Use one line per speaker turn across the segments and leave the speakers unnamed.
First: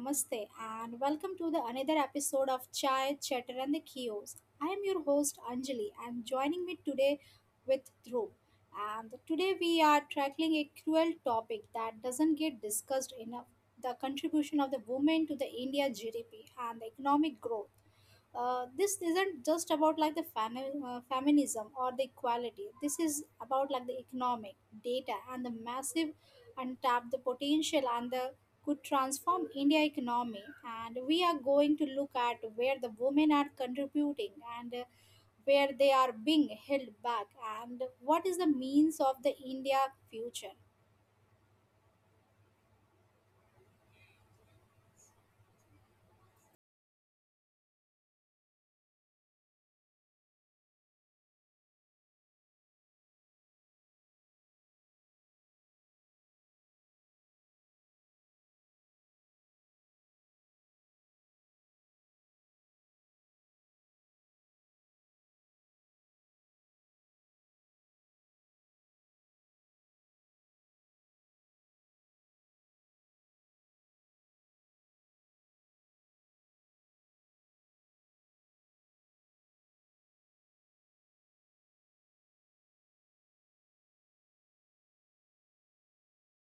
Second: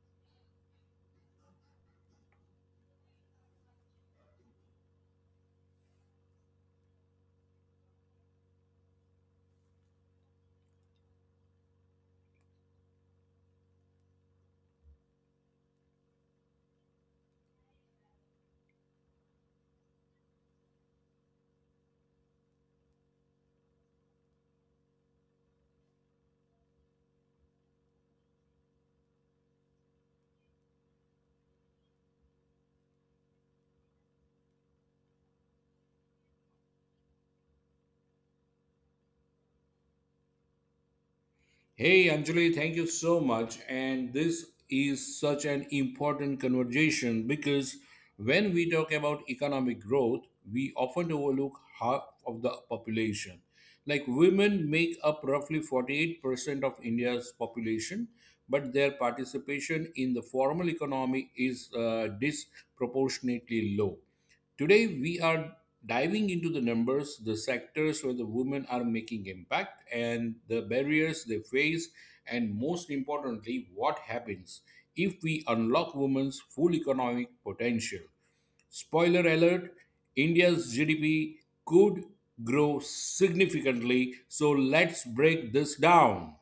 namaste, and welcome to the another episode of Chai, Chatter, and the Kiosk. I am your host Anjali, and joining me today with Dhruv. And today we are tackling a cruel topic that doesn't get discussed enough: the contribution of the women to the India GDP and the economic growth. This isn't just about like the feminism or the equality. This is about like the economic data and the massive untapped the potential and the could transform india economy. And we are going to look at where the women are contributing and where they are being held back and what is the means of the india future.
Hey Anjali, thank you so much. And this is such an important conversation because when we talk about economic growth, we often overlook half of the population. Like women make up roughly 48% of India's population, but their participation in the formal economy is disproportionately low. Today, we are diving into the numbers, the sectors where the women are making impact, and the barriers they face, and most importantly, what happens if we unlock women's full economic potential. Spoiler alert, India's GDP could grow significantly, so let's break this down.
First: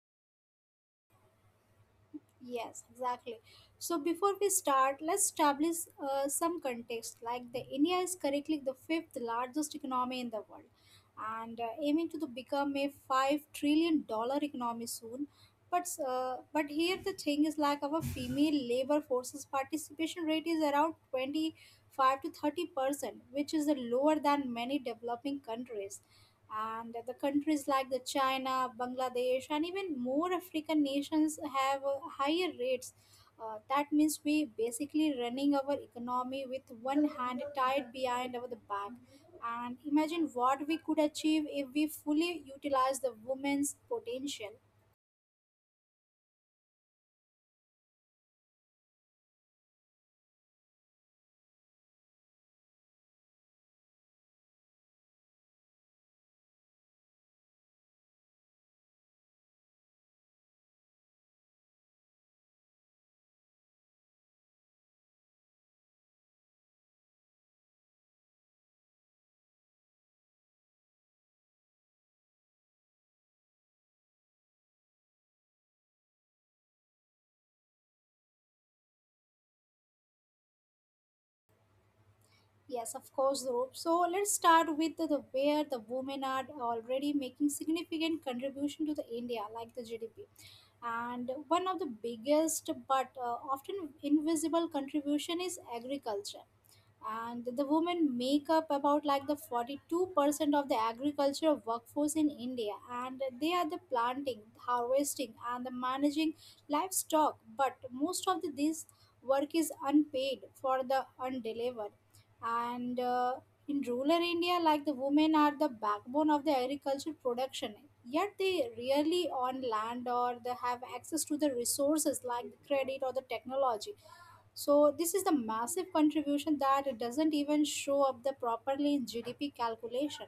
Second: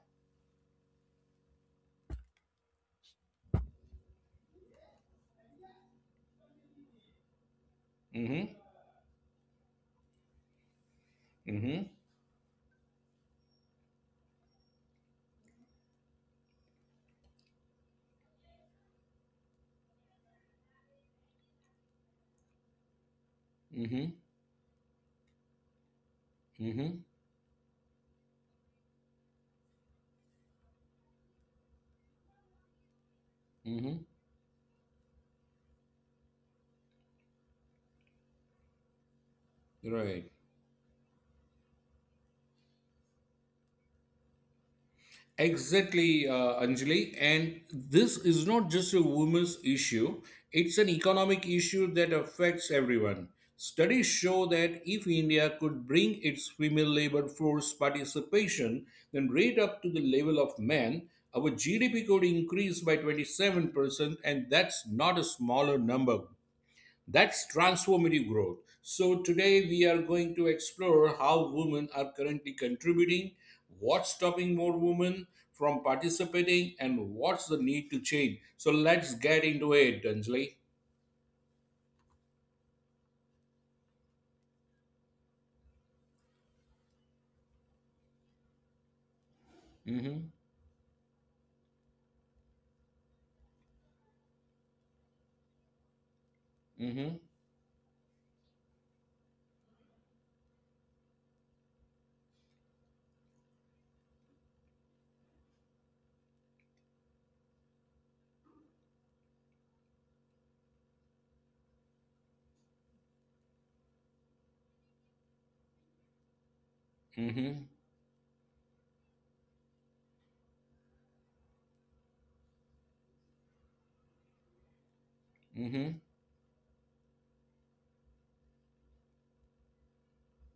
Yes, exactly. So before we start, let's establish some context. Like the India is
Hmm.
currently the fifth largest economy in the world, and
Hmm.
aiming to the become a $5 trillion economy soon. But here the thing is like our female labor forces participation rate is around 25 to 30%, which is lower
Hmm.
than many developing countries, and the
Hmm.
countries like the china, bangladesh, and even more african nations have higher rates. That
Hmm.
means we basically running our economy with one hand tied behind our the back, and imagine
Right.
what we could achieve if we fully utilize the women's potential.
Exactly, Anjali. And this is not just a women's issue, it's an economic issue that affects everyone. Studies show that if India could bring its female labor force participation then rate up to the level of men, our GDP could increase by 27%, and that's not a smaller number. That's transformative growth. So, today we are going to explore how women are currently contributing, what's stopping more women from participating, and what's the need to change. So, let's get into it, Dunsley.
Yes, of course, Dhruv. So let's start with the where the women are already making significant contribution to the India, like the GDP.
Mm
And one of the biggest but often invisible contribution is agriculture.
hmm, mm hmm,
And the women make up about like the 42% of the agriculture workforce in India. And they are the planting, harvesting, and the managing livestock. But most of this work is unpaid for the undelivered and in rural india, like the women are the backbone of the
mm
agricultural
hmm,
production, yet they rarely own land or they have access to the resources like the credit or the technology. So this is the
mm hmm.
massive contribution that doesn't even show up the properly in GDP calculation.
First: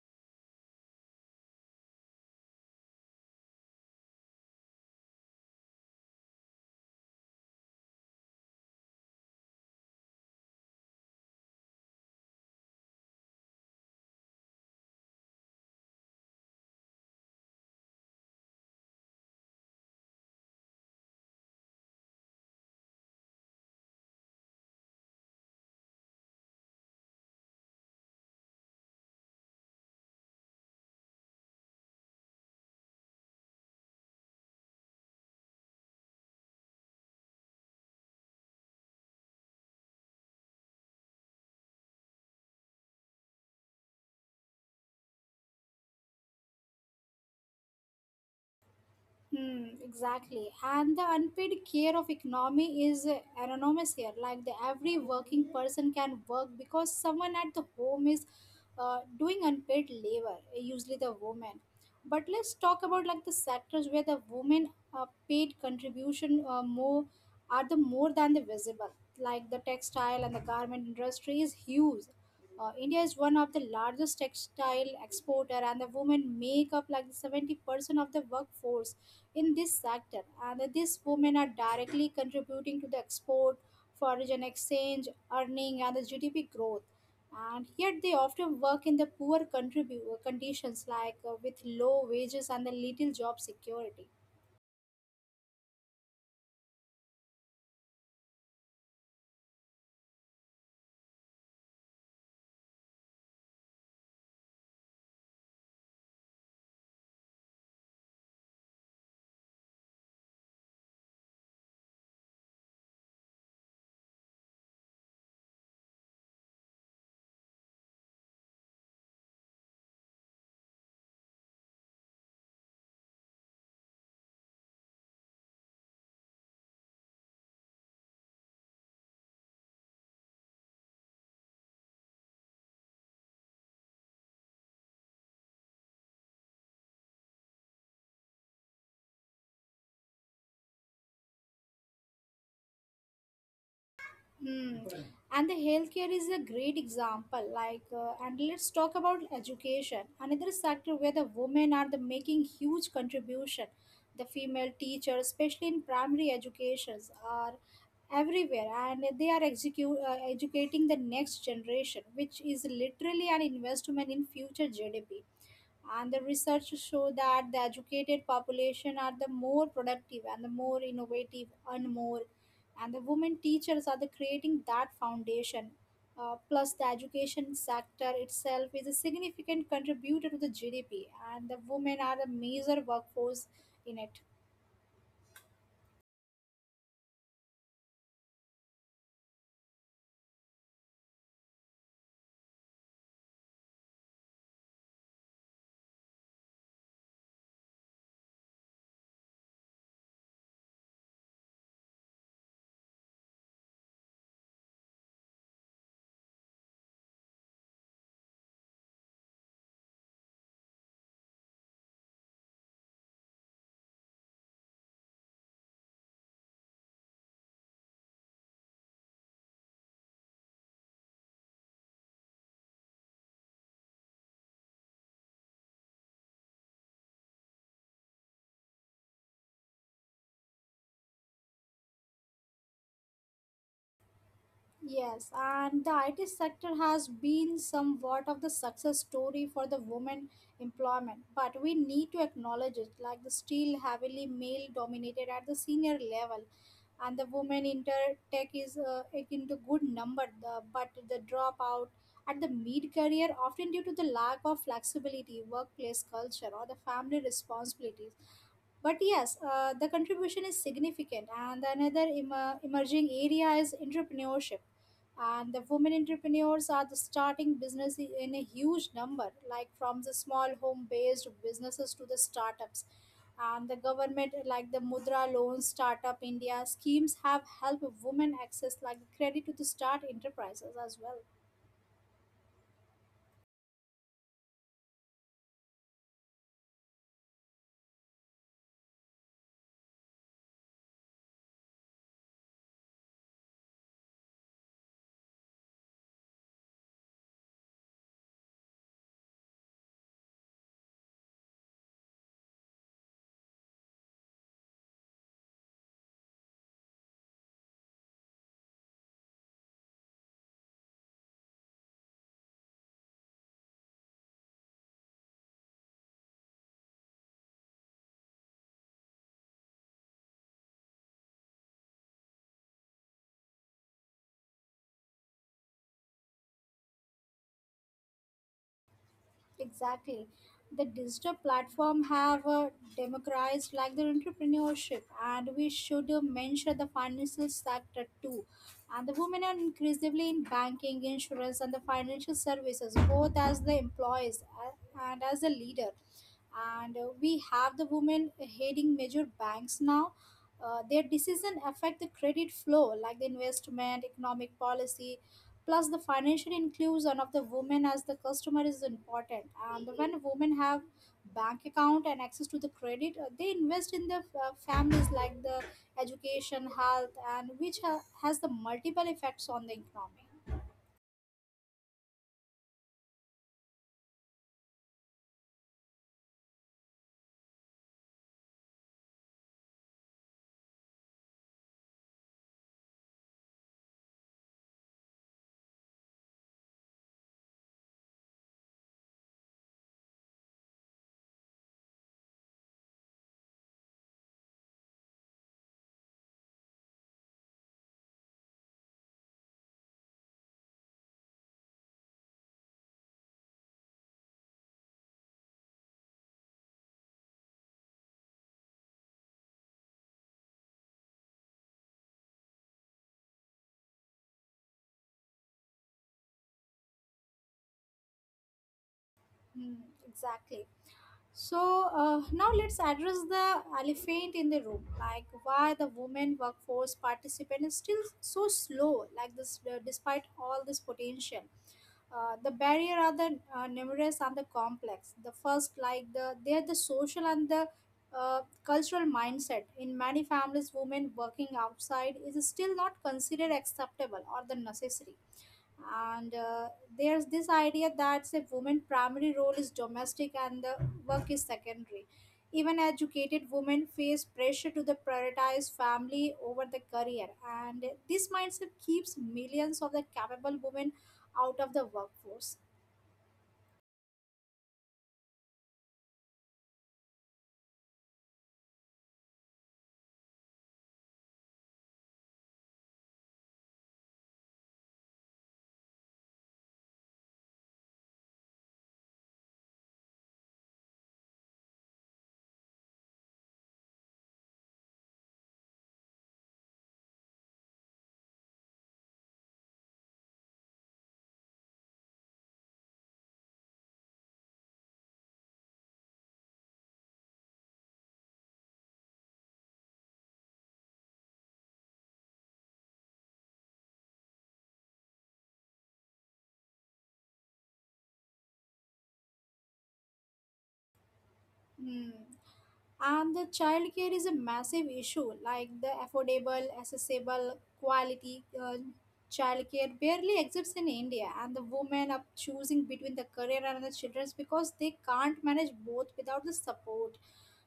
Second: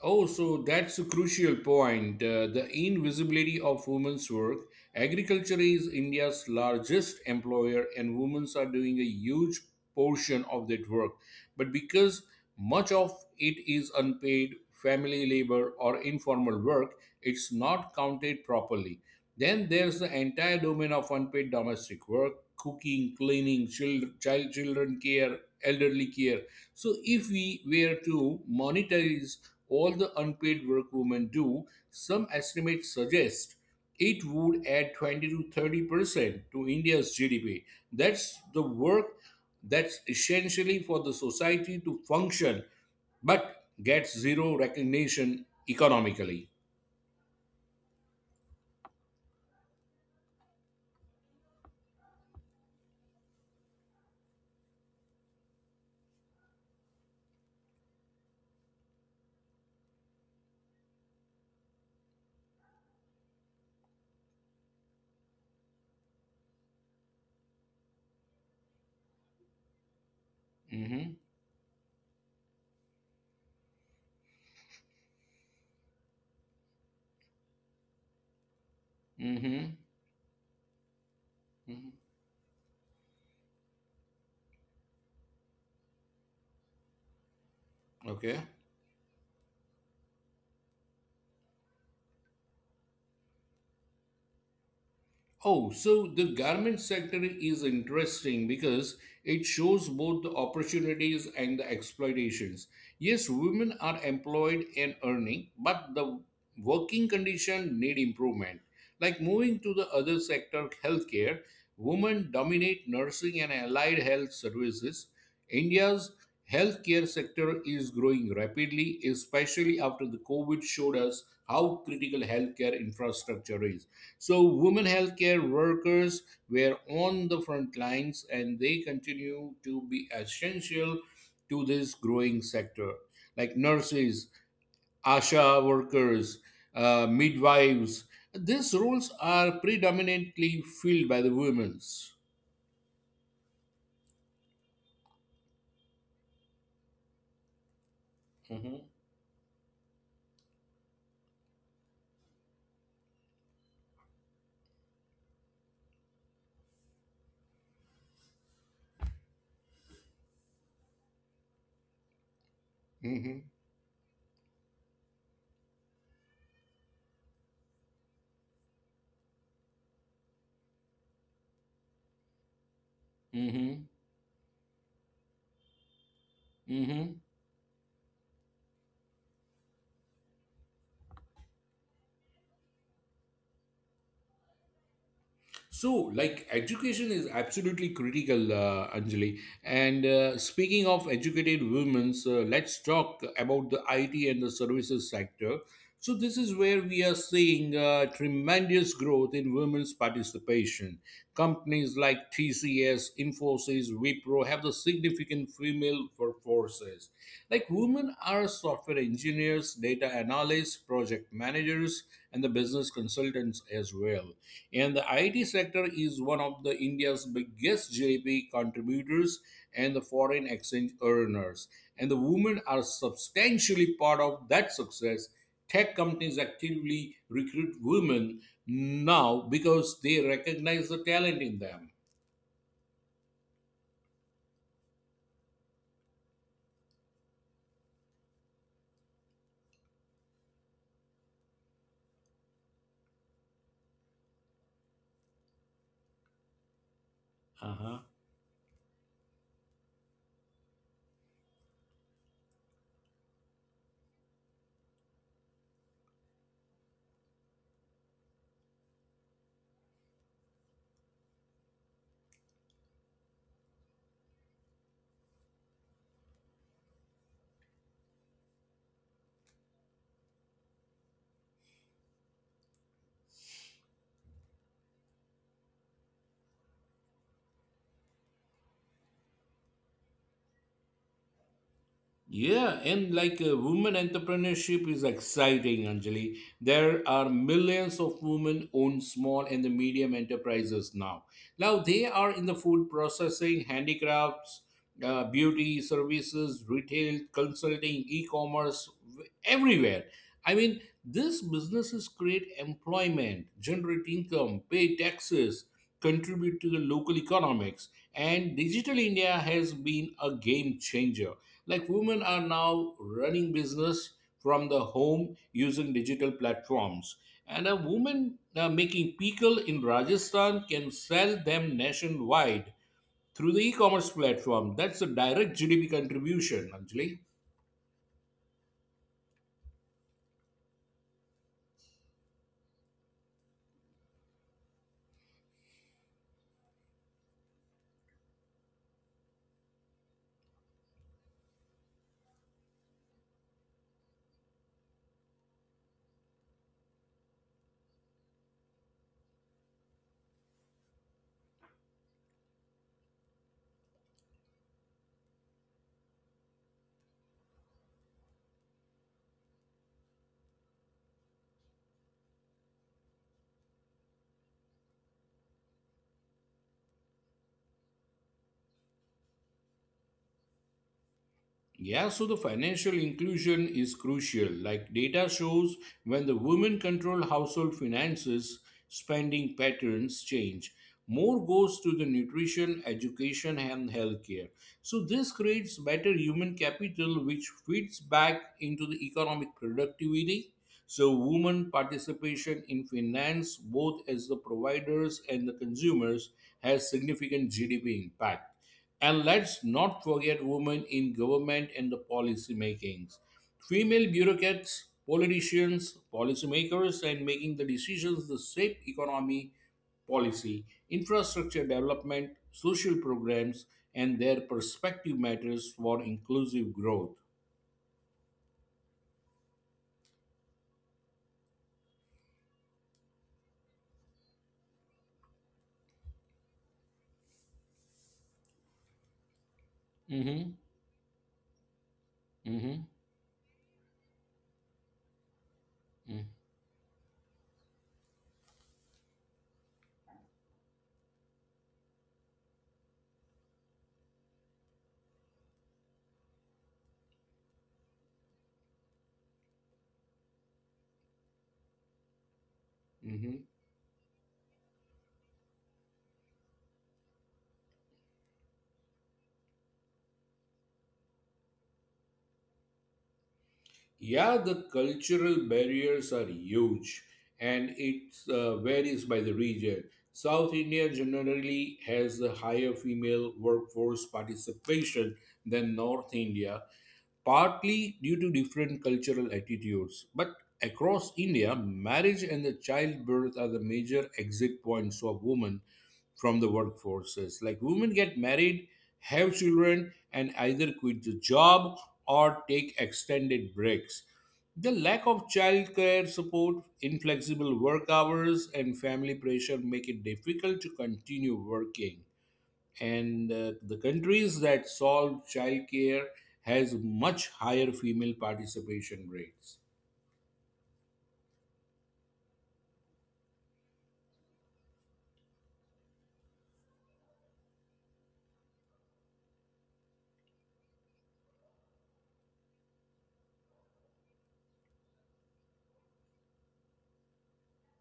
Oh, so that's a crucial point. The invisibility of women's work. Agriculture is India's largest employer, and women are doing a huge portion of that work. But because much of it is unpaid, family labor, or informal work, it's not counted properly. Then there's the entire domain of unpaid domestic work: cooking, cleaning, children care, elderly care. So, if we were to monetize all the unpaid work women do, some estimates suggest it would add 20 to 30% to India's GDP. That's the work that's essentially for the society to function but gets zero recognition economically.
Hmm, exactly. And the unpaid care of economy is anonymous here. Like the every working person can work because someone at the home is doing unpaid labor, usually the woman. But let's talk about like the sectors where the women paid contribution more are the more than the visible. Like the
Hmm.
textile and the garment industry is huge. India is one of the largest textile exporter, and the women make up like 70% of the workforce
Hmm.
in this sector. And these women are directly contributing to the export, foreign exchange, earning, and the GDP growth. And
Okay.
yet they often work in the poor conditions, like with low wages and the little job security.
Oh, so the garment sector is interesting because it shows both the opportunities and the exploitations. Yes, women are employed and earning, but the working condition need improvement. Like moving to the other sector, healthcare, women dominate nursing and allied health services. India's healthcare sector is growing rapidly, especially after the COVID showed us how critical healthcare infrastructure is, so women healthcare workers were on the front lines and they continue to be essential to this growing sector. Like nurses, ASHA workers, midwives, these roles are predominantly filled by the women.
Hmm. And the healthcare is a great example. Like,
Hmm.
and let's talk about education, another sector where the women are the making huge contribution. The female teachers, especially in primary educations, are everywhere, and they are educating the next generation, which is
Hmm.
literally an investment in future GDP. And the research show that the educated population are the more productive and the more innovative and more, and the
Hmm.
women teachers are the creating that foundation.
Hmm.
Plus the education sector itself is a significant contributor to the GDP, and the women are the major workforce in it.
So, like, education is absolutely critical, Anjali. And speaking of educated women, let's talk about the IT and the services sector. So, this is where we are seeing tremendous growth in women's participation. Companies like TCS, Infosys, Wipro have the significant female workforces. Like, women are software engineers, data analysts, project managers, and the business consultants as well, and the IT sector is one of the India's biggest GDP contributors and the foreign exchange earners. And the women are substantially part of that success. Tech companies actively recruit women now because they recognize the talent in them.
Yes, and the IT sector has been somewhat of the success story for the women employment, but we need to acknowledge it like the still heavily male dominated at the senior level, and the
Uh-huh.
women in the tech is like into good number but the dropout at the mid career often due to the lack of flexibility workplace culture or the family responsibilities. But yes, the contribution is significant, and another emerging area is entrepreneurship, and the women entrepreneurs are the starting business in a huge number, like from the small home based businesses to the startups. And the government like the mudra loan startup india schemes have helped women access like credit to the start enterprises as well.
Yeah, and like women entrepreneurship is exciting, Anjali. There are millions of women own small and the medium enterprises now. Now they are in the food processing, handicrafts, beauty services, retail, consulting, e-commerce, everywhere. I mean, these businesses create employment, generate income, pay taxes, contribute to the local economics, and digital India has been a game changer. Like women are now running business from the home using digital platforms. And a woman making pickle in Rajasthan can sell them nationwide through the e-commerce platform. That's a direct GDP contribution, actually.
Exactly. The digital platform have democratized like the entrepreneurship, and we should mention the financial sector too. And the women are increasingly in banking, insurance, and the financial services, both as the employees and as a leader. And we have the women heading major banks now. Their decision affect the credit flow like the investment, economic policy, plus the financial inclusion of the women as the customer is important. And when women have bank account and access to the credit, they invest in the families like the education, health, and which has the multiple effects on the economy.
Yeah, so the financial inclusion is crucial. Like data shows, when the women control household finances, spending patterns change. More goes to the nutrition, education, and healthcare. So, this creates better human capital, which feeds back into the economic productivity. So, women participation in finance, both as the providers and the consumers, has significant GDP impact. And let's not forget women in government and the policy makings. Female bureaucrats, politicians, policymakers, and making the decisions that shape economy, policy, infrastructure development, social programs, and their perspective matters for inclusive growth.
Hmm, exactly. So now let's address the elephant in the room, like why the women workforce participant is still so slow, like this,
Hmm.
despite all this potential.
Hmm.
The barrier are the numerous and the complex. The first, like the they are the social and the cultural mindset. In many families, women working outside is still not considered acceptable or the necessary, and there's this idea that say women primary role is domestic and the work is secondary. Even
Hmm.
educated women face pressure to the prioritize family over the career, and this mindset keeps millions of the capable women out of the workforce.
Yeah, the cultural barriers are huge, and it varies by the region. South India generally has a higher female workforce participation than North India, partly due to different cultural attitudes. But across India, marriage and the childbirth are the major exit points of women from the workforces. Like women get married, have children, and either quit the job or take extended breaks. The lack of childcare support, inflexible work hours, and family pressure make it difficult to continue working. And the countries that solve childcare has much higher female participation rates.
Hmm. And the childcare is a massive issue, like the affordable accessible quality childcare barely exists in india, and the women are choosing between the career and the children's because they can't manage both without the support.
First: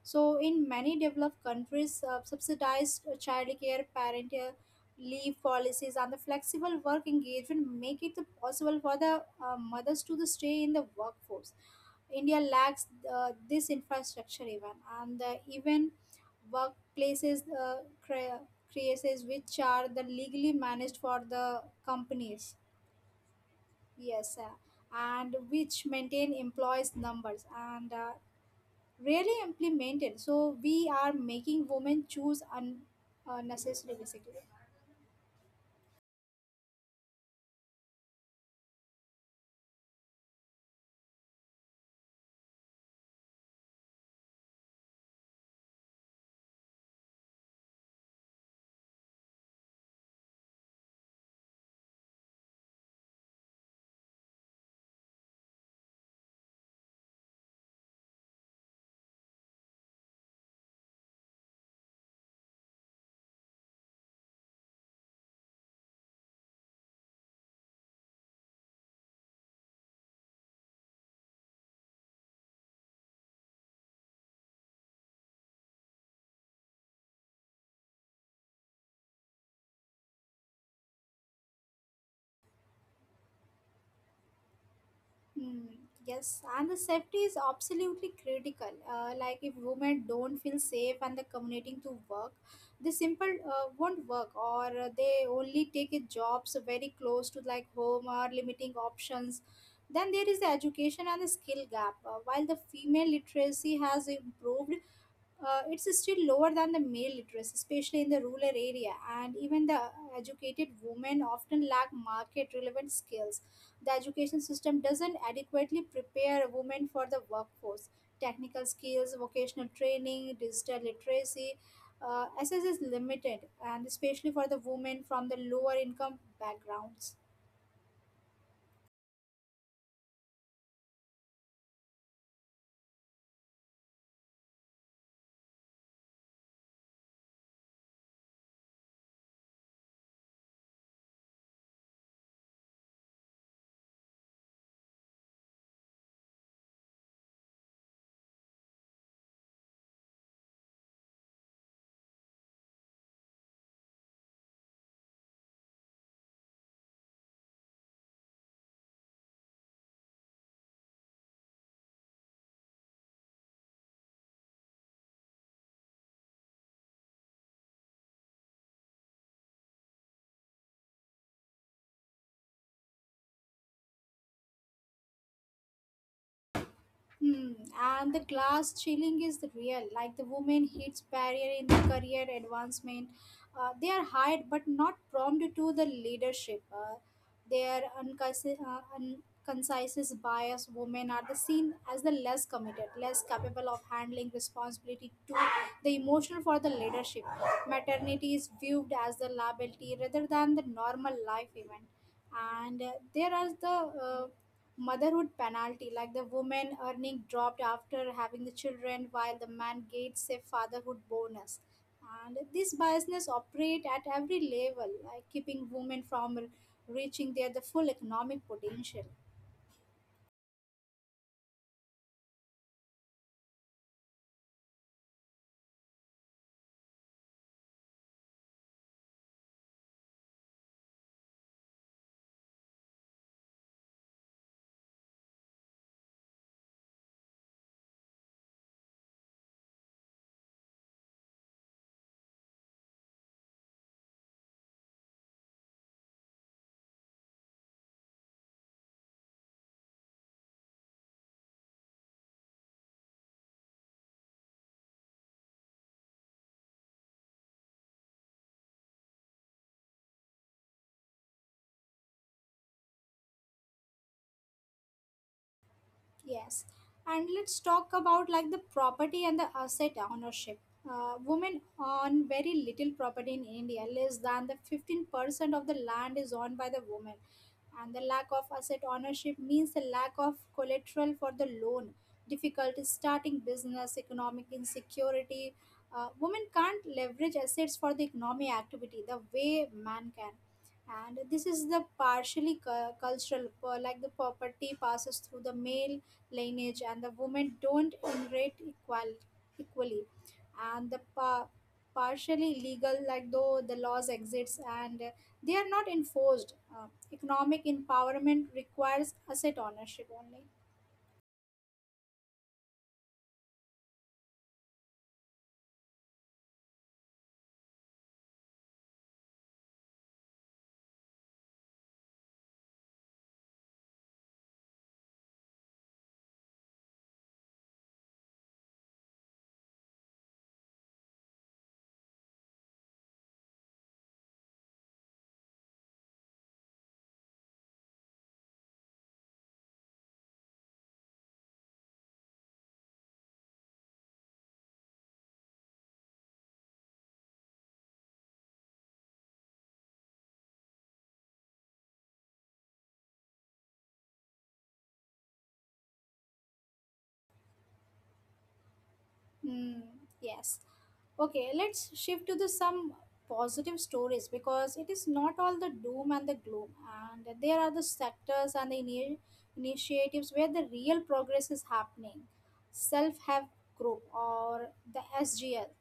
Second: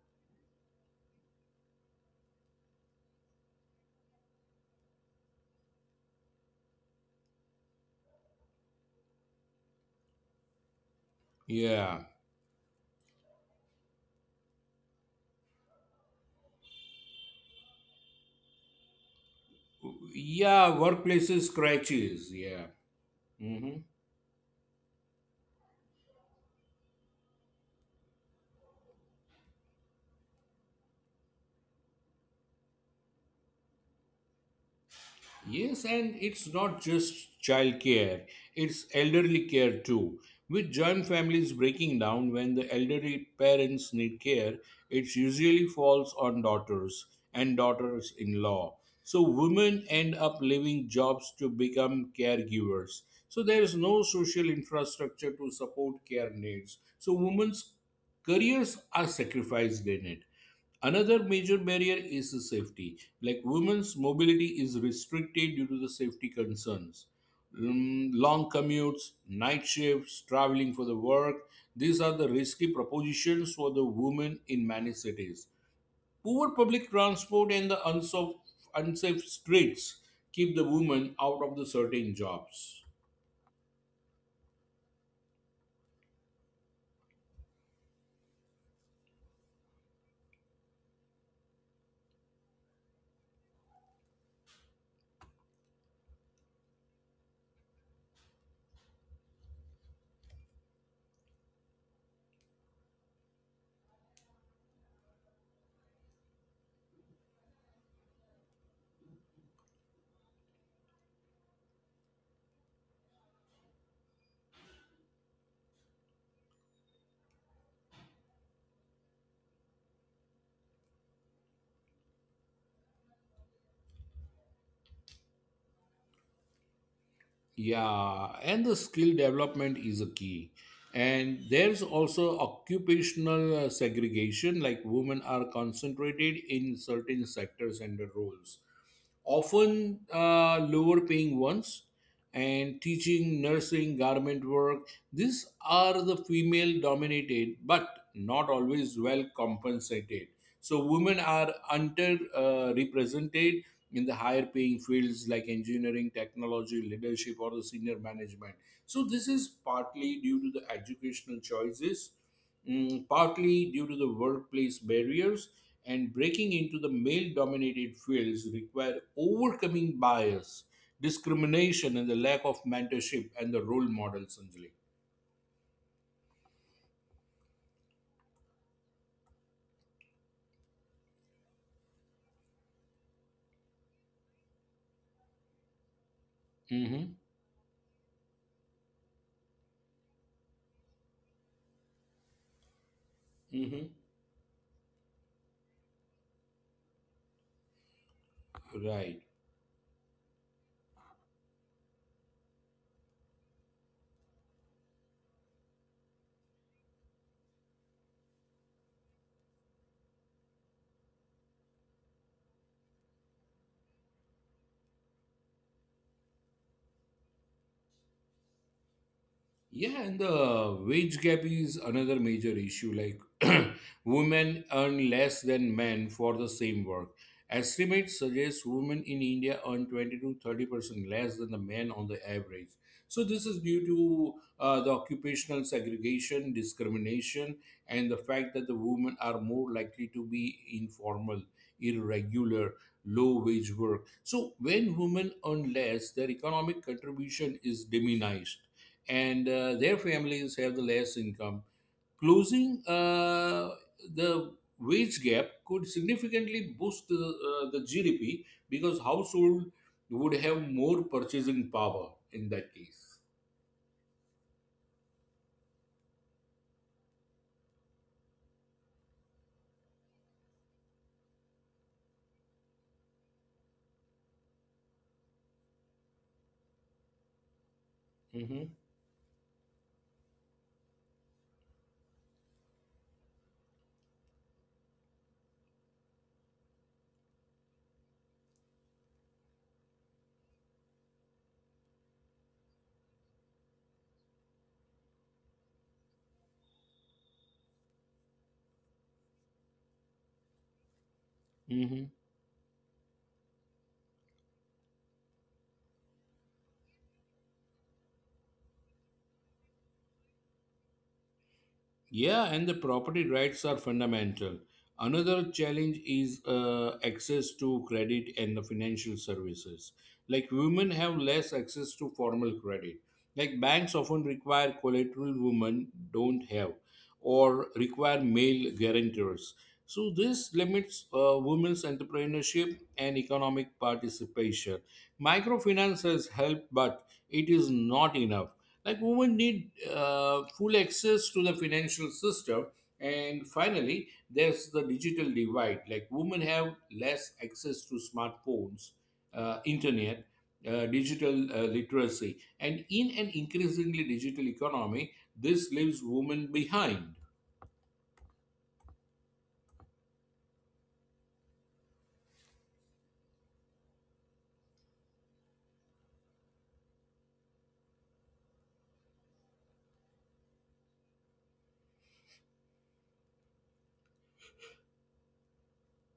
So, in many developed countries, subsidized childcare, parental leave policies, and the flexible work engagement make it possible for the mothers to stay in the workforce.
Yeah,
India lacks this infrastructure even, and even workplaces cre- creases which are the
yeah,
legally managed for
workplaces
the
scratches. Yeah.
companies.
Mhm.
Yes, and which maintain employees numbers and really implemented. So we are making women choose unnecessary basically.
Yes, and it's not just childcare, it's elderly care too. With joint families breaking down when the elderly parents need care, it usually falls on daughters and daughters in law. So women end up leaving jobs to become caregivers. So there is no social infrastructure to support care needs. So women's careers are sacrificed in it. Another major barrier is the safety. Like women's mobility is restricted due to the safety concerns. Long commutes, night shifts, traveling for the work, these are the risky propositions for the women in many cities. Poor public transport and the unsafe streets keep the women out of the certain jobs.
Hmm. Yes, and the safety is absolutely critical. Like if women don't feel safe and the commuting to work, the simple won't work, or they only take a jobs very close to like home or limiting options. Then there is the education and the skill gap. While the female literacy has improved, it's still lower than the male literacy, especially in the rural area. And even the educated women often lack market relevant skills. The education system doesn't adequately prepare women for the workforce. Technical skills, vocational training, digital literacy, access is limited, and especially for the women from the lower income backgrounds.
Yeah, and the skill development is a key. And there's also occupational segregation, like women are concentrated in certain sectors and roles often lower paying ones, and teaching, nursing, garment work. These are the female dominated, but not always well compensated. So women are under represented in the higher paying fields like engineering, technology, leadership, or the senior management. So this is partly due to the educational choices, mm, partly due to the workplace barriers, and breaking into the male dominated fields require overcoming bias discrimination and the lack of mentorship and the role models, sanjali.
Hmm. And the glass ceiling is the real, like the woman hits barrier in the career advancement. They are hired but not prompted to the leadership. Uh,
Mm-hmm.
their unconcis- uh, unconcise bias, women are the seen as the less committed, less capable of
Mm-hmm.
handling responsibility to the emotional for the leadership. Maternity is viewed as the
Right.
liability rather than the normal life event, and there is the uh, motherhood penalty, like the woman earning dropped after having the children while the man gets a fatherhood bonus. And these biases operate at every level, like keeping women from reaching their the full economic potential.
Yeah, and the wage gap is another major issue. Like women earn less than men for the same work. Estimates suggest women in India earn 20 to 30% less than the men on the average. So this is due to the occupational segregation, discrimination, and the fact that the women are more likely to be informal, irregular, low wage work. So when women earn less, their economic contribution is diminished, and their families have the less income. Closing the wage gap could significantly boost the GDP because household would have more purchasing power in that case.
Yes, and let's talk about like the property and the asset ownership. Women own very little property in India. Less than the 15% of the land is owned by the women, and the
Hmm.
lack of asset ownership means the lack of collateral for the loan, difficulty starting business, economic insecurity. Women can't leverage assets for the economic activity the way man can, and this is the partially cultural, like the property passes through the male lineage and the women don't inherit equally, and the partially illegal, like though the laws exists and they are not enforced. Economic empowerment requires asset ownership only.
Yeah, and the property rights are fundamental. Another challenge is access to credit and the financial services. Like women have less access to formal credit. Like banks often require collateral women don't have or require male guarantors. So this limits women's entrepreneurship and economic participation. Microfinance has helped, but it is not enough. Like women need full access to the financial system. And finally, there's the digital divide. Like women have less access to smartphones, internet, digital literacy. And in an increasingly digital economy, this leaves women behind.
Hmm. Yes. Okay, let's shift to the some positive stories because it is not all the doom and the gloom, and there are the sectors and the initiatives where the real progress is happening. Self-help group or the SGL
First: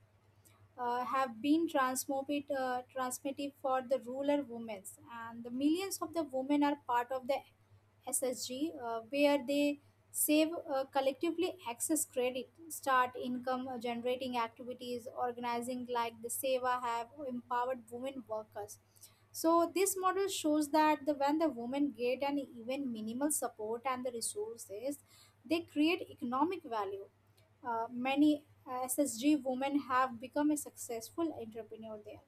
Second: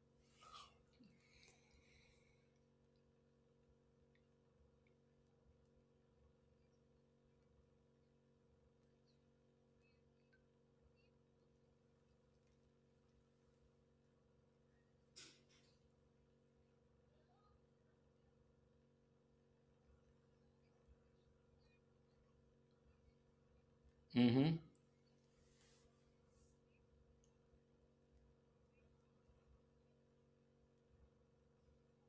have been transmitted transmitted for the rural women, and the millions of the women are part of the SSG, where they save collectively access credit, start income generating activities, organizing like the Seva have empowered women workers. So this model shows that the, when the women get an even minimal support and the
Mhm.
resources, they create economic value. Many SSG women have become a successful entrepreneur there.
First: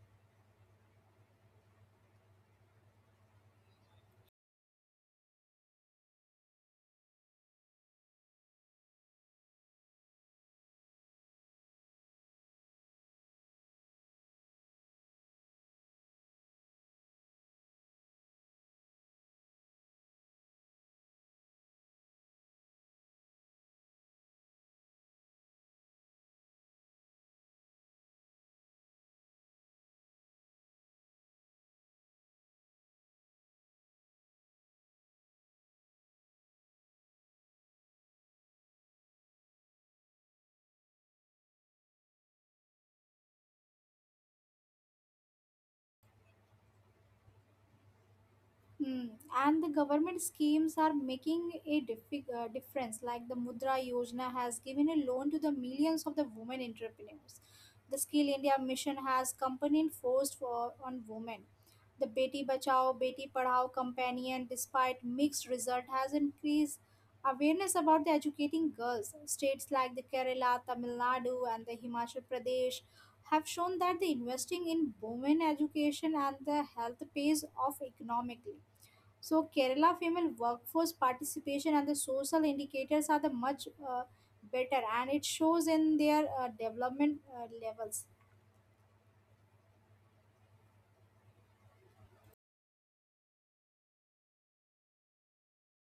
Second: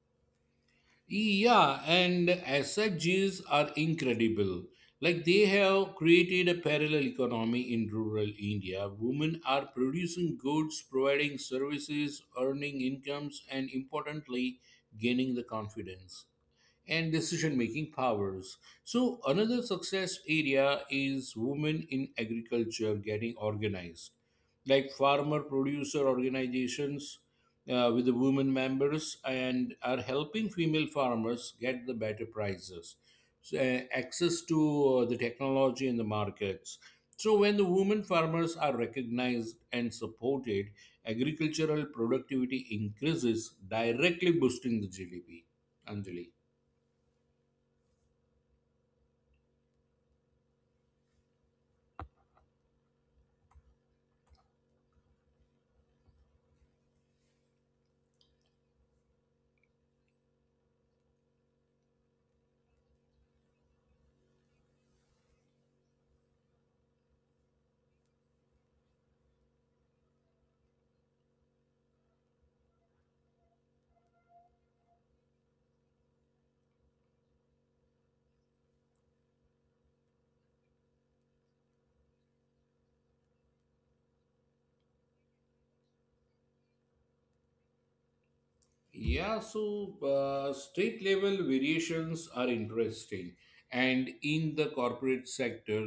Yeah, and SHGs are incredible. Like they have created a parallel economy in rural India. Women are producing goods, providing services, earning incomes, and importantly, gaining the confidence and decision making powers. So, another success area is women in agriculture getting organized, like farmer producer organizations with the women members and are helping female farmers get the better prices, so, access to the technology in the markets. So, when the women farmers are recognized and supported, agricultural productivity increases, directly boosting the GDP. Anjali.
Hmm. And the government schemes are making a difference. Like the Mudra Yojana has given a loan to the millions of the women entrepreneurs. The Skill India mission has company enforced for, on women. The Beti Bachao, Beti Padhao companion, despite mixed result, has increased awareness about the educating girls. States like the Kerala, Tamil Nadu, and the Himachal Pradesh have shown that the investing in women education and the health pays off economically. So Kerala female workforce participation and the social indicators are the much better, and it shows in their development levels.
Yeah, so state level variations are interesting. And in the corporate sector,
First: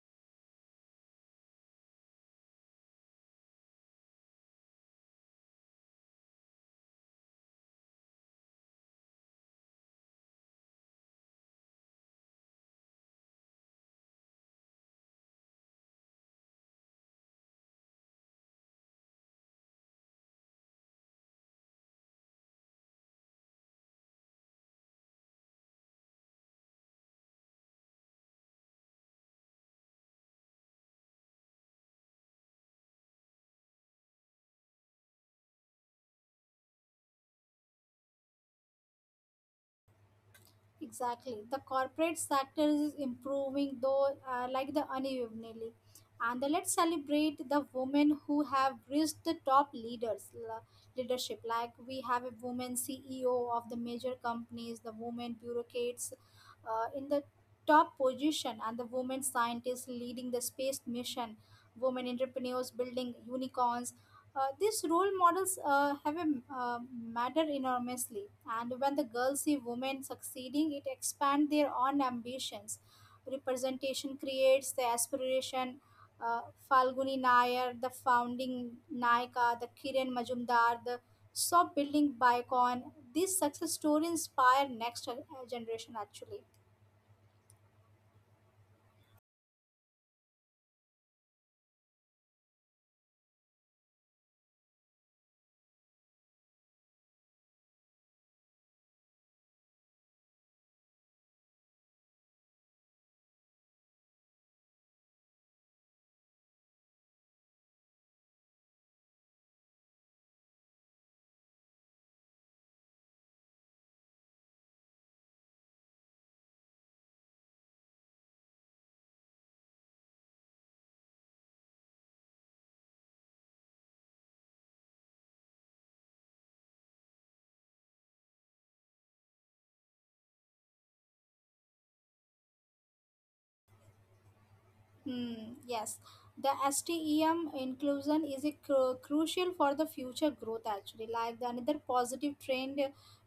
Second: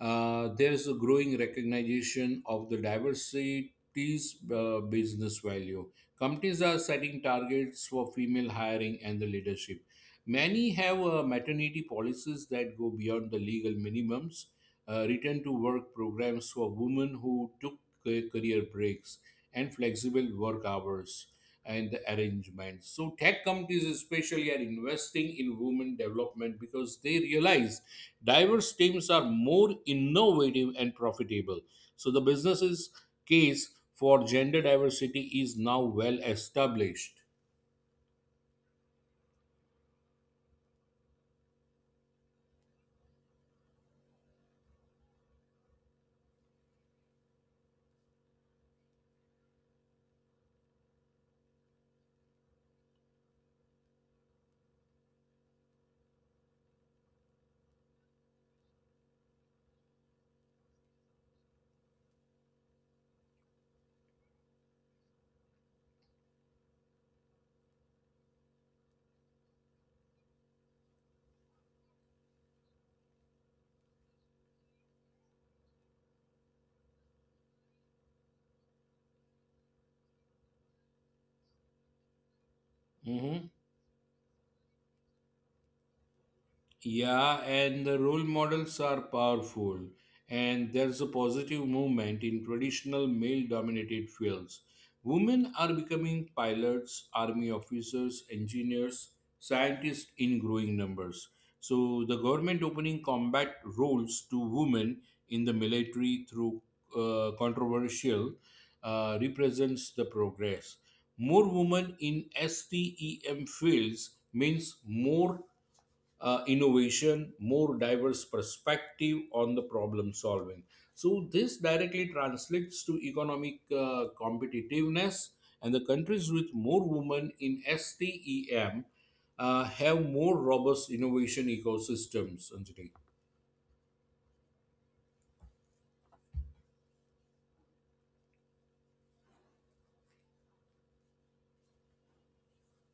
there is a growing recognition of the diversity's business value. Companies are setting targets for female hiring and the leadership. Many have maternity policies that go beyond the legal minimums, return to work programs for women who took career breaks, and flexible work hours and the arrangements. So, tech companies especially are investing in women development because they realize diverse teams are more innovative and profitable. So the business's case for gender diversity is now well established.
Exactly. The corporate sector is improving, though, like the unevenly. And then let's celebrate the women who have reached the top leadership. Like we have a woman CEO of the major companies, the women bureaucrats in the top position, and the women scientists leading the space mission, women entrepreneurs building unicorns, these role models have a uh, matter enormously, and when the girls see women succeeding, it expands their own ambitions. Representation creates the aspiration. Uh, Falguni Nair, the founding Naika, the Kiran Majumdar, the soft building Bicon. These success
Mhm.
stories inspire next generation actually.
Yeah, and the role models are powerful, and there's a positive movement in traditional male dominated fields. Women are becoming pilots, army officers, engineers, scientists in growing numbers. So, the government opening combat roles to women in the military through controversial represents the progress. More women in STEM fields means more innovation, more diverse perspective on the problem solving. So this directly translates to economic competitiveness, and the countries with more women in STEM have more robust innovation ecosystems. Anjali.
Yes, the STEM inclusion is a crucial for the future growth actually. Like the another positive trend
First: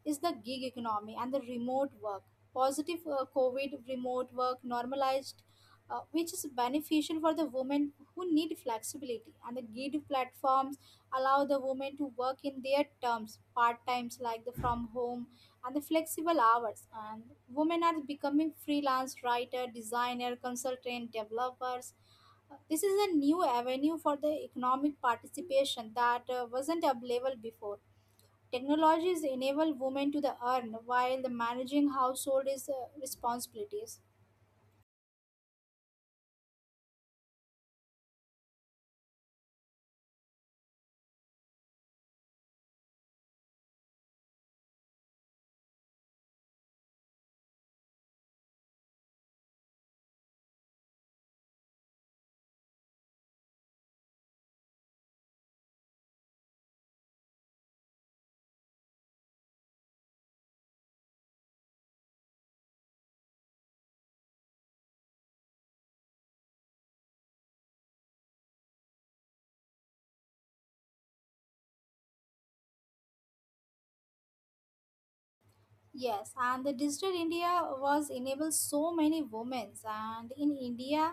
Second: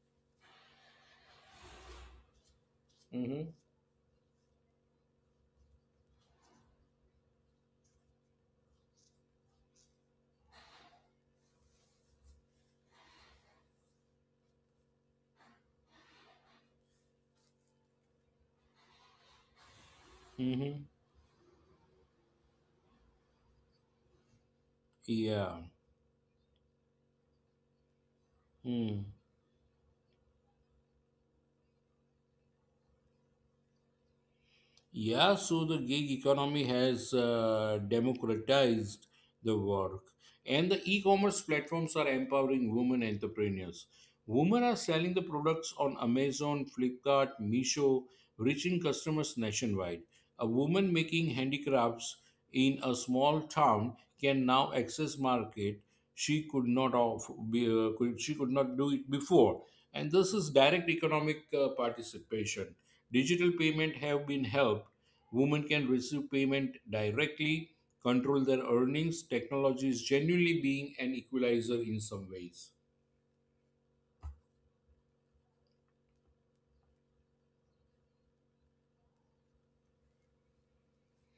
is the gig economy and the remote work. Positive
Mm-hmm.
COVID remote work normalized, which is beneficial for the women who need flexibility. And the gig platforms allow the women to work in their terms, part times like the from home and the flexible hours and women are becoming freelance writer designer
Mm-hmm.
consultant developers. This is a new avenue for the economic
Yeah.
participation that wasn't available before. Technologies enable women to the earn while the managing household is responsibilities.
Yeah, so the gig economy has democratized the work, and the e commerce platforms are empowering women entrepreneurs. Women are selling the products on Amazon, Flipkart, Meesho, reaching customers nationwide. A woman making handicrafts in a small town can now access market she could not of, she could not do it before, and this is direct economic participation. Digital payment have been helped. Women can receive payment directly, control their earnings. Technology is genuinely being an equalizer in some ways.
Yes, and the digital India was enabled so many women, and in India,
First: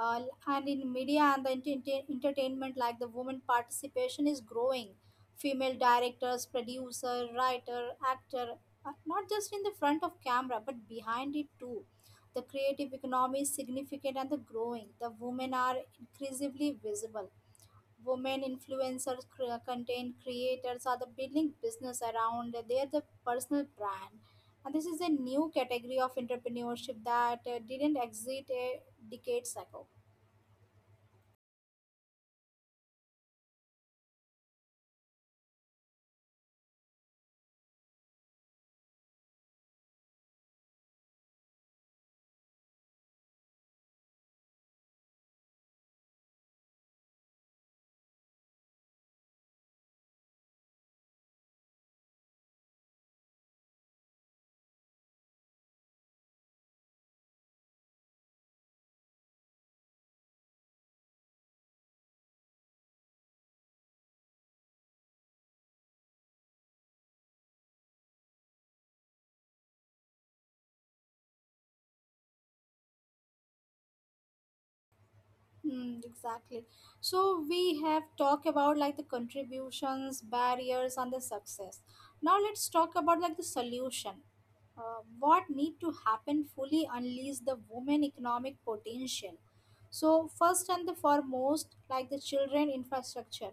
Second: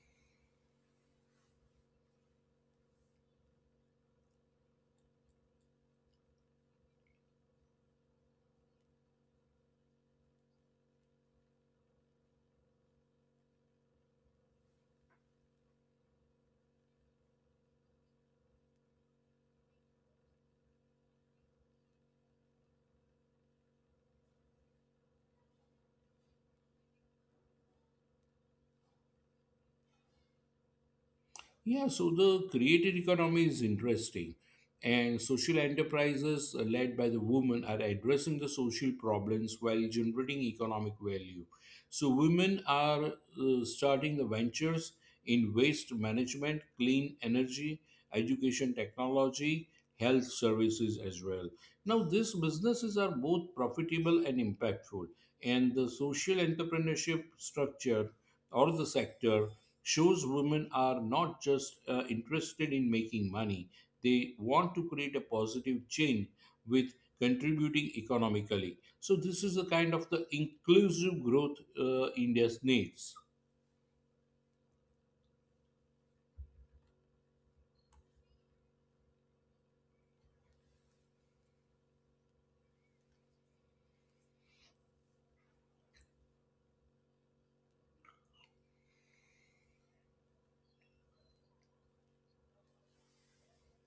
uh, and in media and the entertainment, like the women participation is growing. Female directors, producer, writer, actor, not just in the front of camera but behind it too. The creative economy is significant and the growing. The women are increasingly visible. Women influencers content creators are the building business around their the personal brand, and this is a new category of entrepreneurship that didn't exist decades ago.
Yeah, so the creative economy is interesting, and social enterprises led by the women are addressing the social problems while generating economic value. So, women are starting the ventures in waste management, clean energy, education technology, health services as well. Now, these businesses are both profitable and impactful, and the social entrepreneurship structure or the sector shows women are not just interested in making money, they want to create a positive change with contributing economically. So, this is the kind of the inclusive growth India's needs.
Hmm, exactly. So we have talked about like the contributions, barriers, and the success. Now let's talk about like the solution. What need to happen fully unleash the women economic potential? So first and the foremost, like the children infrastructure,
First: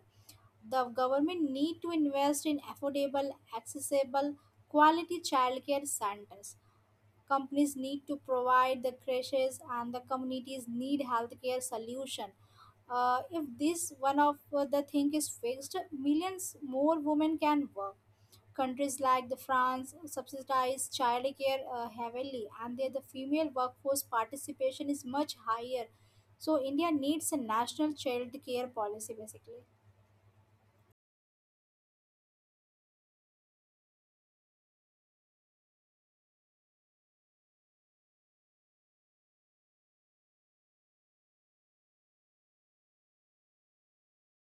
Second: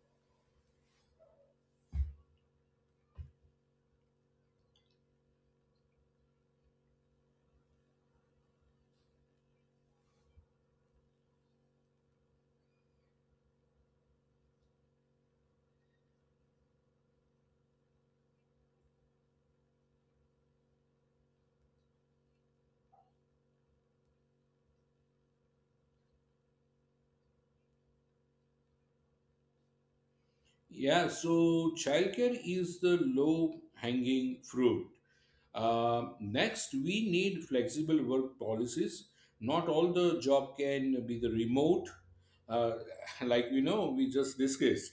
the government need to invest in affordable, accessible, quality childcare centers. Companies need to provide the crashes, and the communities need healthcare solution. If this one of the thing is fixed, millions more women can work. Countries like the France subsidize childcare heavily, and there the female workforce participation is much higher. So India needs a national child care policy basically.
Yeah, so childcare is the low hanging fruit. Next, we need flexible work policies. Not all the job can be the remote, uh, like we know we just discussed,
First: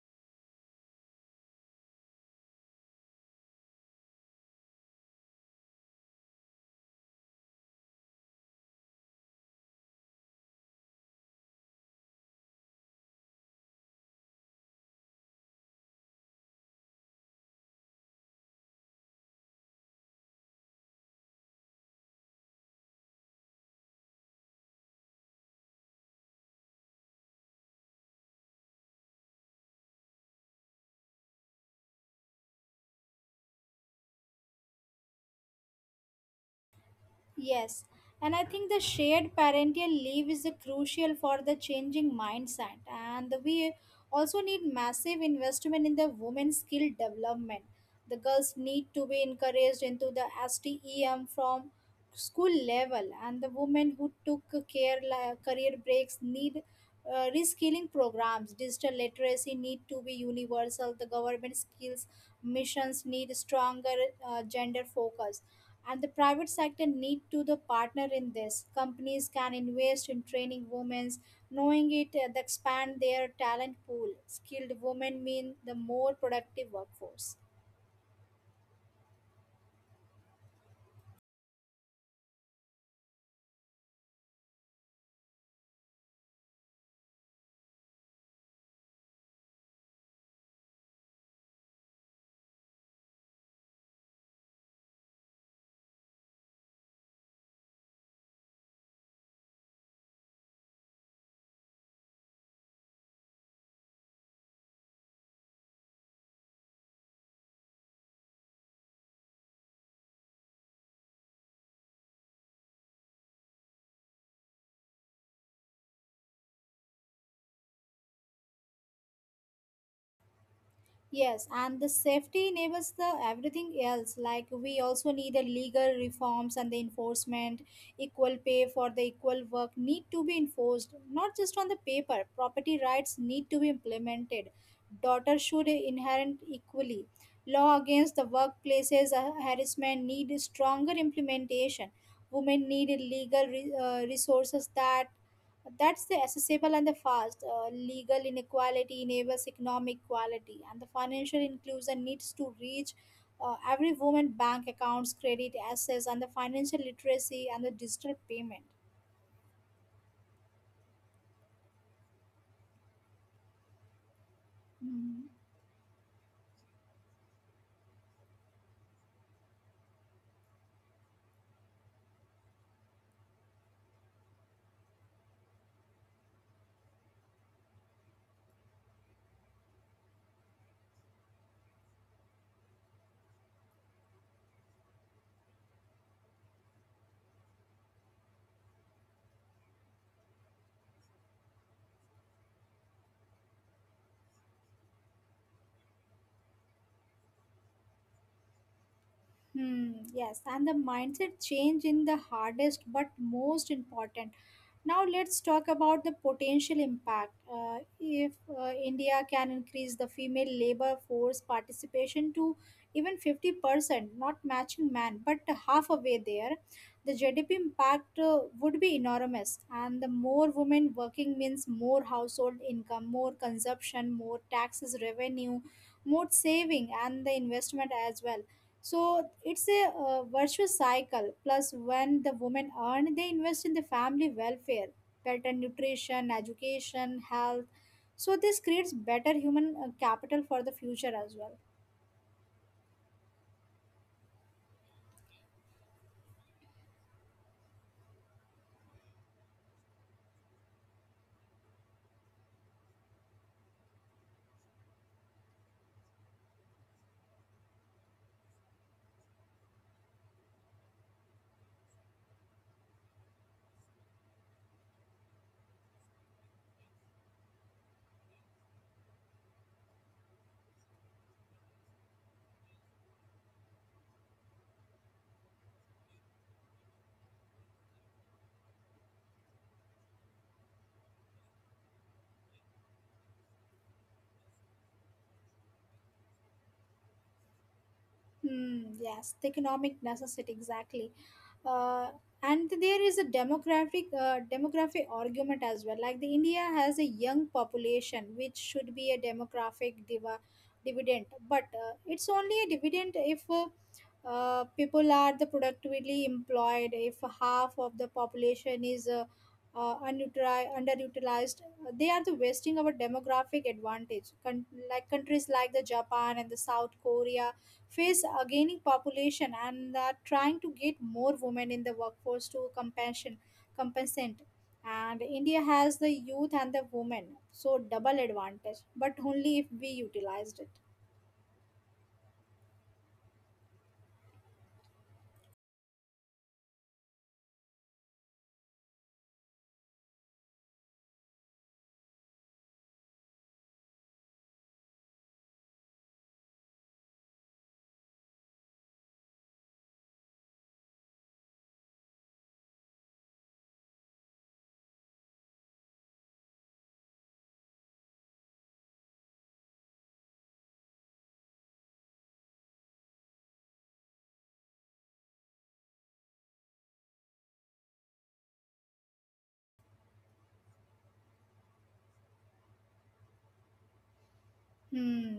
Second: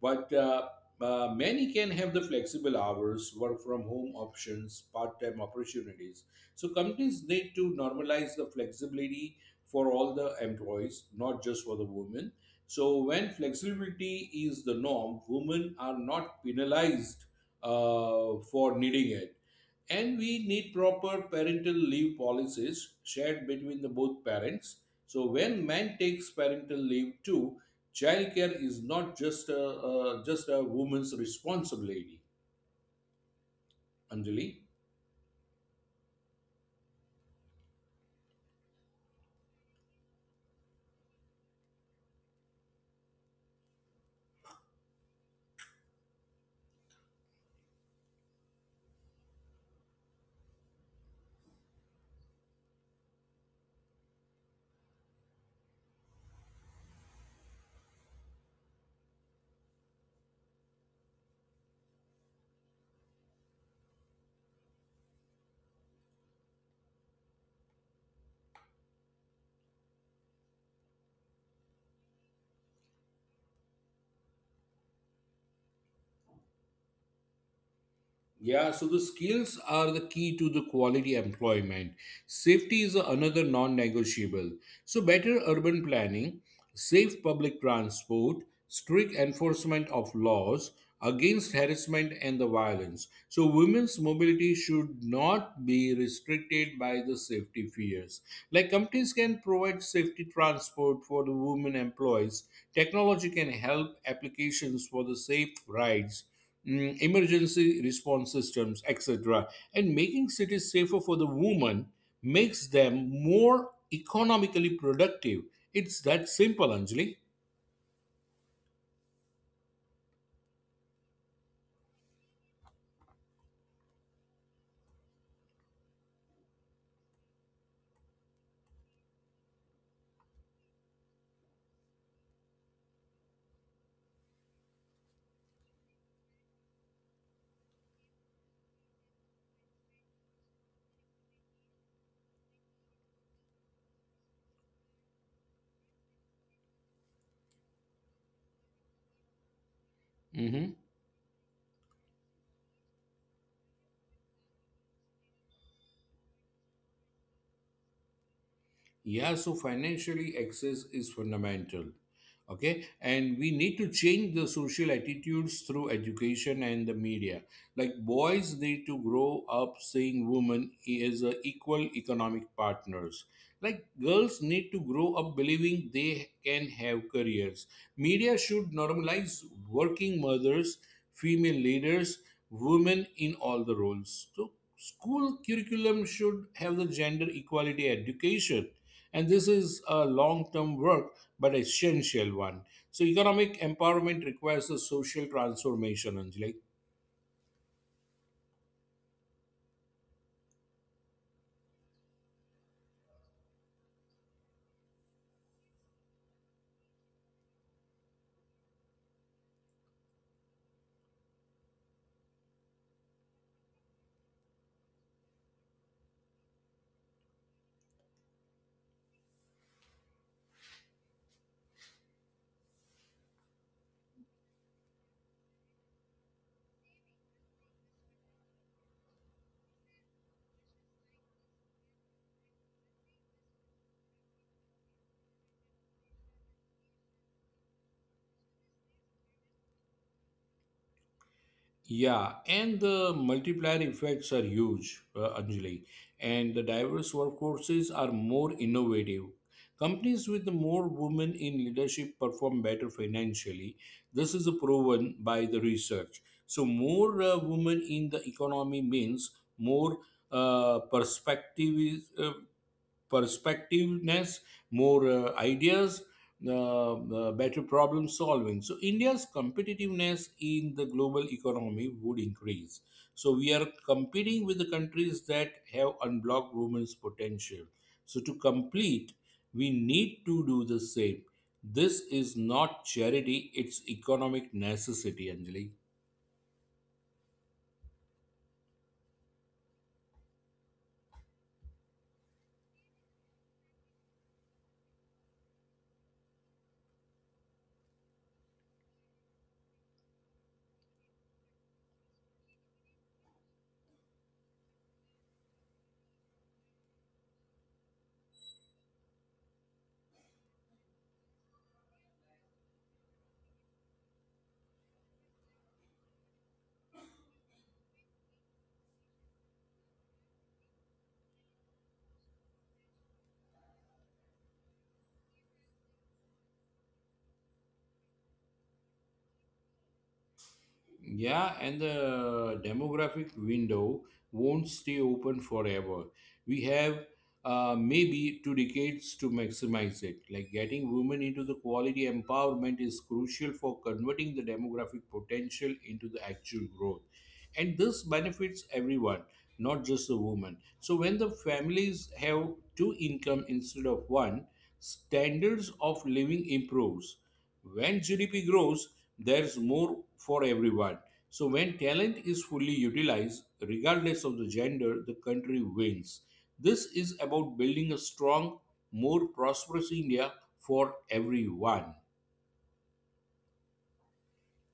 but many can have the flexible hours, work from home options, part-time opportunities. So companies need to normalize the flexibility for all the employees, not just for the women. So when flexibility is the norm, women are not penalized for needing it, and we need proper parental leave policies shared between the both parents. So when man takes parental leave too, childcare is not just just a woman's responsibility, Anjali.
Yes, and I think the shared parental leave is a crucial for the changing mindset, and we also need massive investment in the women's skill development. The girls need to be encouraged into the STEM from school level, and the women who took career breaks need reskilling programs. Digital literacy need to be universal. The government skills missions need stronger gender focus, and the private sector need to the partner in this. Companies can invest in training women, knowing it they expand their talent pool. Skilled women mean the more productive workforce.
Yeah, so the skills are the key to the quality employment. Safety is another non-negotiable, so better urban planning, safe public transport, strict enforcement of laws against harassment and the violence. So women's mobility should not be restricted by the safety fears. Like companies can provide safety transport for the women employees, technology can help applications for the safe rides, emergency response systems, etc. And making cities safer for the woman makes them more economically productive. It's that simple, Anjali.
Yes, and the safety enables the everything else. Like we also need a legal reforms and the enforcement. Equal pay for the equal work need to be enforced, not just on the paper. Property rights need to be implemented. Daughters should inherit equally. Law against the workplaces harassment need stronger implementation. Women need resources that that's the accessible and the fast. Legal inequality enables economic equality, and the
Hmm.
financial inclusion needs to reach every woman bank accounts, credit access, and the financial literacy and the digital payment.
Yeah, so financially, access is fundamental. Okay, and we need to change the
Mhm.
social attitudes through education and the media. Like, boys need to grow up seeing women as a equal economic partners. Like girls need to grow up believing they can have careers. Media should normalize working mothers, female leaders, women in all the roles. So school curriculum should have the gender equality education, and this is a long term work, but essential one. So economic empowerment requires a social transformation, Anjali.
Hmm, yes, and the mindset change in the hardest but most important. Now let's talk about the potential impact. If India can increase the female labor force participation to even 50%, not matching man, but half a there, the GDP impact would be enormous. And the more women working means more household income, more consumption, more taxes revenue, more saving, and the investment as well. So it's a virtuous cycle. Plus, when the women earn, they invest in the family welfare, better nutrition education health. So this creates better human capital for the future as well.
Yeah, and the multiplier effects are huge, Anjali. And the diverse workforces are more innovative. Companies with more women in leadership perform better financially. This is proven by the research. So, more women in the economy means more uh, perspective perspectiveness, more ideas, better problem solving. So, India's competitiveness in the global economy would increase. So, we are competing with the countries that have unblocked women's potential. So, to complete, we need to do the same. This is not charity, it's economic necessity, Anjali.
Hmm, yes, the economic necessity exactly, uh, and there is a demographic argument as well. Like the India has a young population, which should be a demographic diva, dividend, but it's only a dividend if people are the productively employed. If half of the population is underutilized, they are the wasting our demographic advantage. Like countries like the Japan and the South Korea face a gaining population and are trying to get more women in the workforce to compassion compensate, and india has the youth and the women so double advantage but only if we utilized it.
Yeah, and the demographic window won't stay open forever. We have maybe two decades to maximize it. Like getting women into the quality empowerment is crucial for converting the demographic potential into the actual growth. And this benefits everyone, not just the woman. So when the families have two income instead of one, standards of living improves. When GDP grows, there's more for everyone. So when talent is fully utilized, regardless of the gender, the country wins. This is about building a strong, more prosperous India for everyone.
Hmm.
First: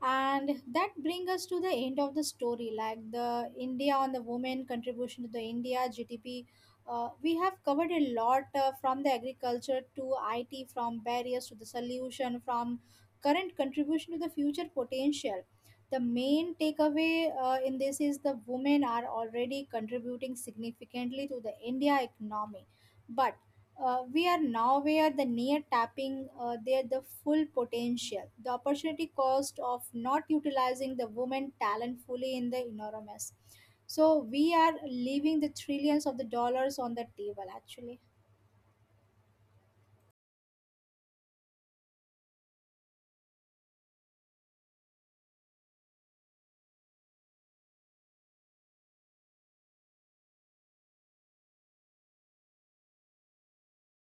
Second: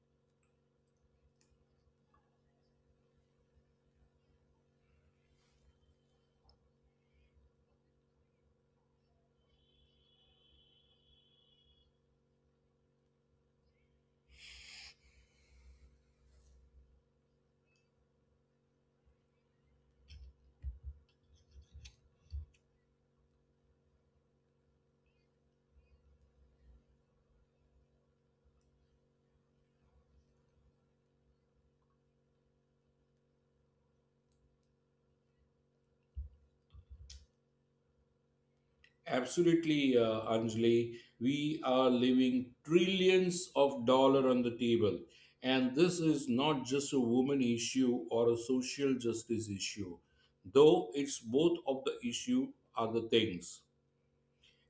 And that brings us to the end of the story, like the India on the women contribution to the India GDP. We have covered a lot from the agriculture to IT, from barriers to the solution, from current contribution to the future potential. The main takeaway in this is the women are already contributing significantly to the India economy, but we are now. Nowhere the near tapping their the full potential. The opportunity cost of not utilizing the woman talent fully in the enormous. So we are leaving the trillions of the dollars on the table actually.
Absolutely, Anjali. We are leaving trillions of dollar on the table, and this is not just a woman issue or a social justice issue, though it's both of the issue are the things.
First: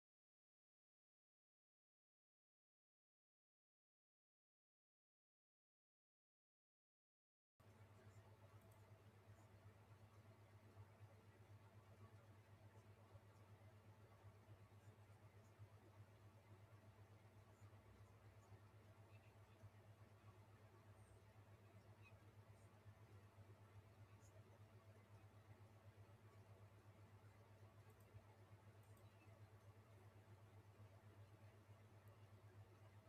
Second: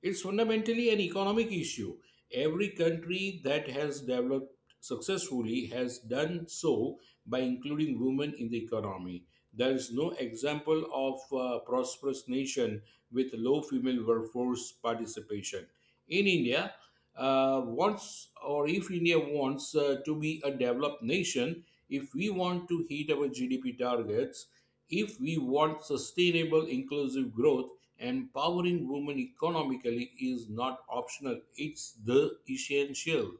It's fundamentally an economic issue. Every country that has developed successfully has done so by including women in the economy. There is no example of a prosperous nation with low female workforce participation. In India, once or if India wants to be a developed nation, if we want to hit our GDP targets, if we want sustainable inclusive growth, empowering women economically is not optional, it's the essential.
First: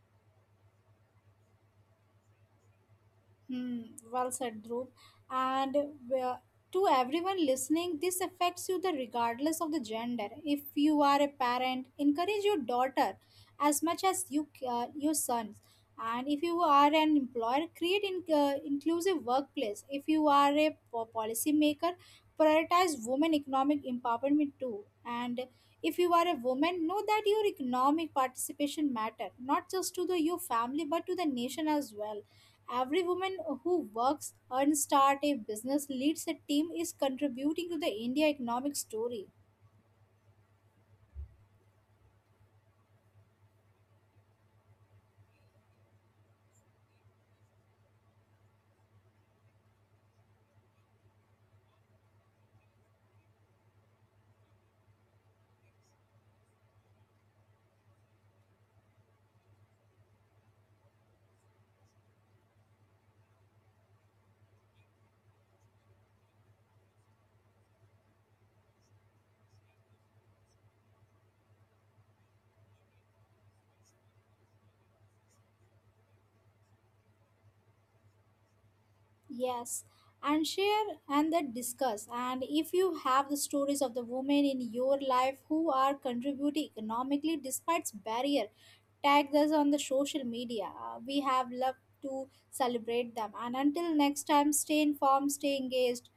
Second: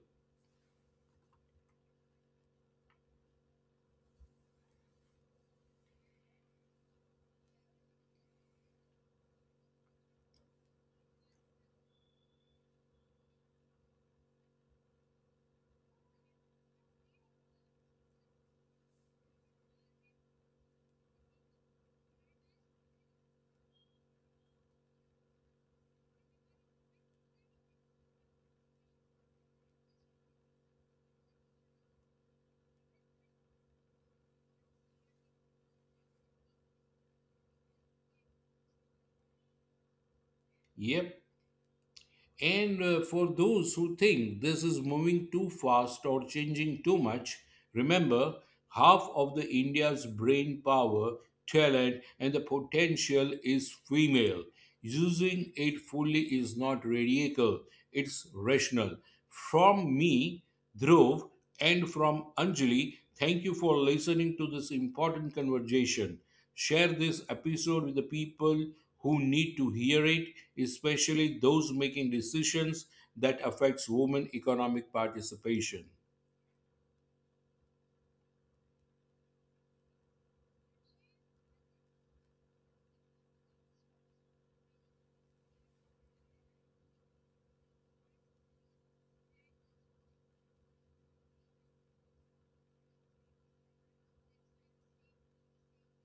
Hmm, well said, Dhruv. And to everyone listening, this affects you the regardless of the gender. If you are a parent, encourage your daughter as much as your sons. And if you are an employer, create inclusive workplace. If you are a policymaker, prioritize women economic empowerment too. And if you are a woman, know that your economic participation matter not just to the your family but to the nation as well. Every woman who works and starts a business, leads a team, is contributing to the India economic story.
Yep. And for those who think this is moving too fast or changing too much, remember half of the India's brain power, talent, and the potential is female. Using it fully is not radical, it's rational. From me, Dhruv, and from Anjali, thank you for listening to this important conversation. Share this episode with the people who need to hear it, especially those making decisions that affects women economic participation.
Yes, and share and then discuss. And if you have the stories of the women in your life who are contributing economically despite barrier, tag us on the social media. We have loved to celebrate them. And until next time, stay informed, stay engaged,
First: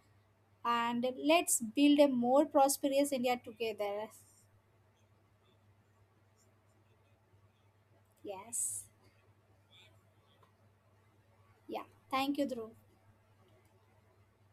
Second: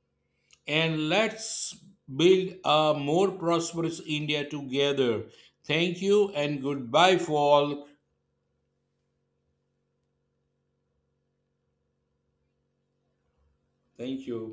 and
And
let's
let's
build a more
build a
prosperous
more
India
prosperous
together.
India together. Thank you and goodbye, folk.
Yes. Yeah. Thank you, Dhruv.
Thank you.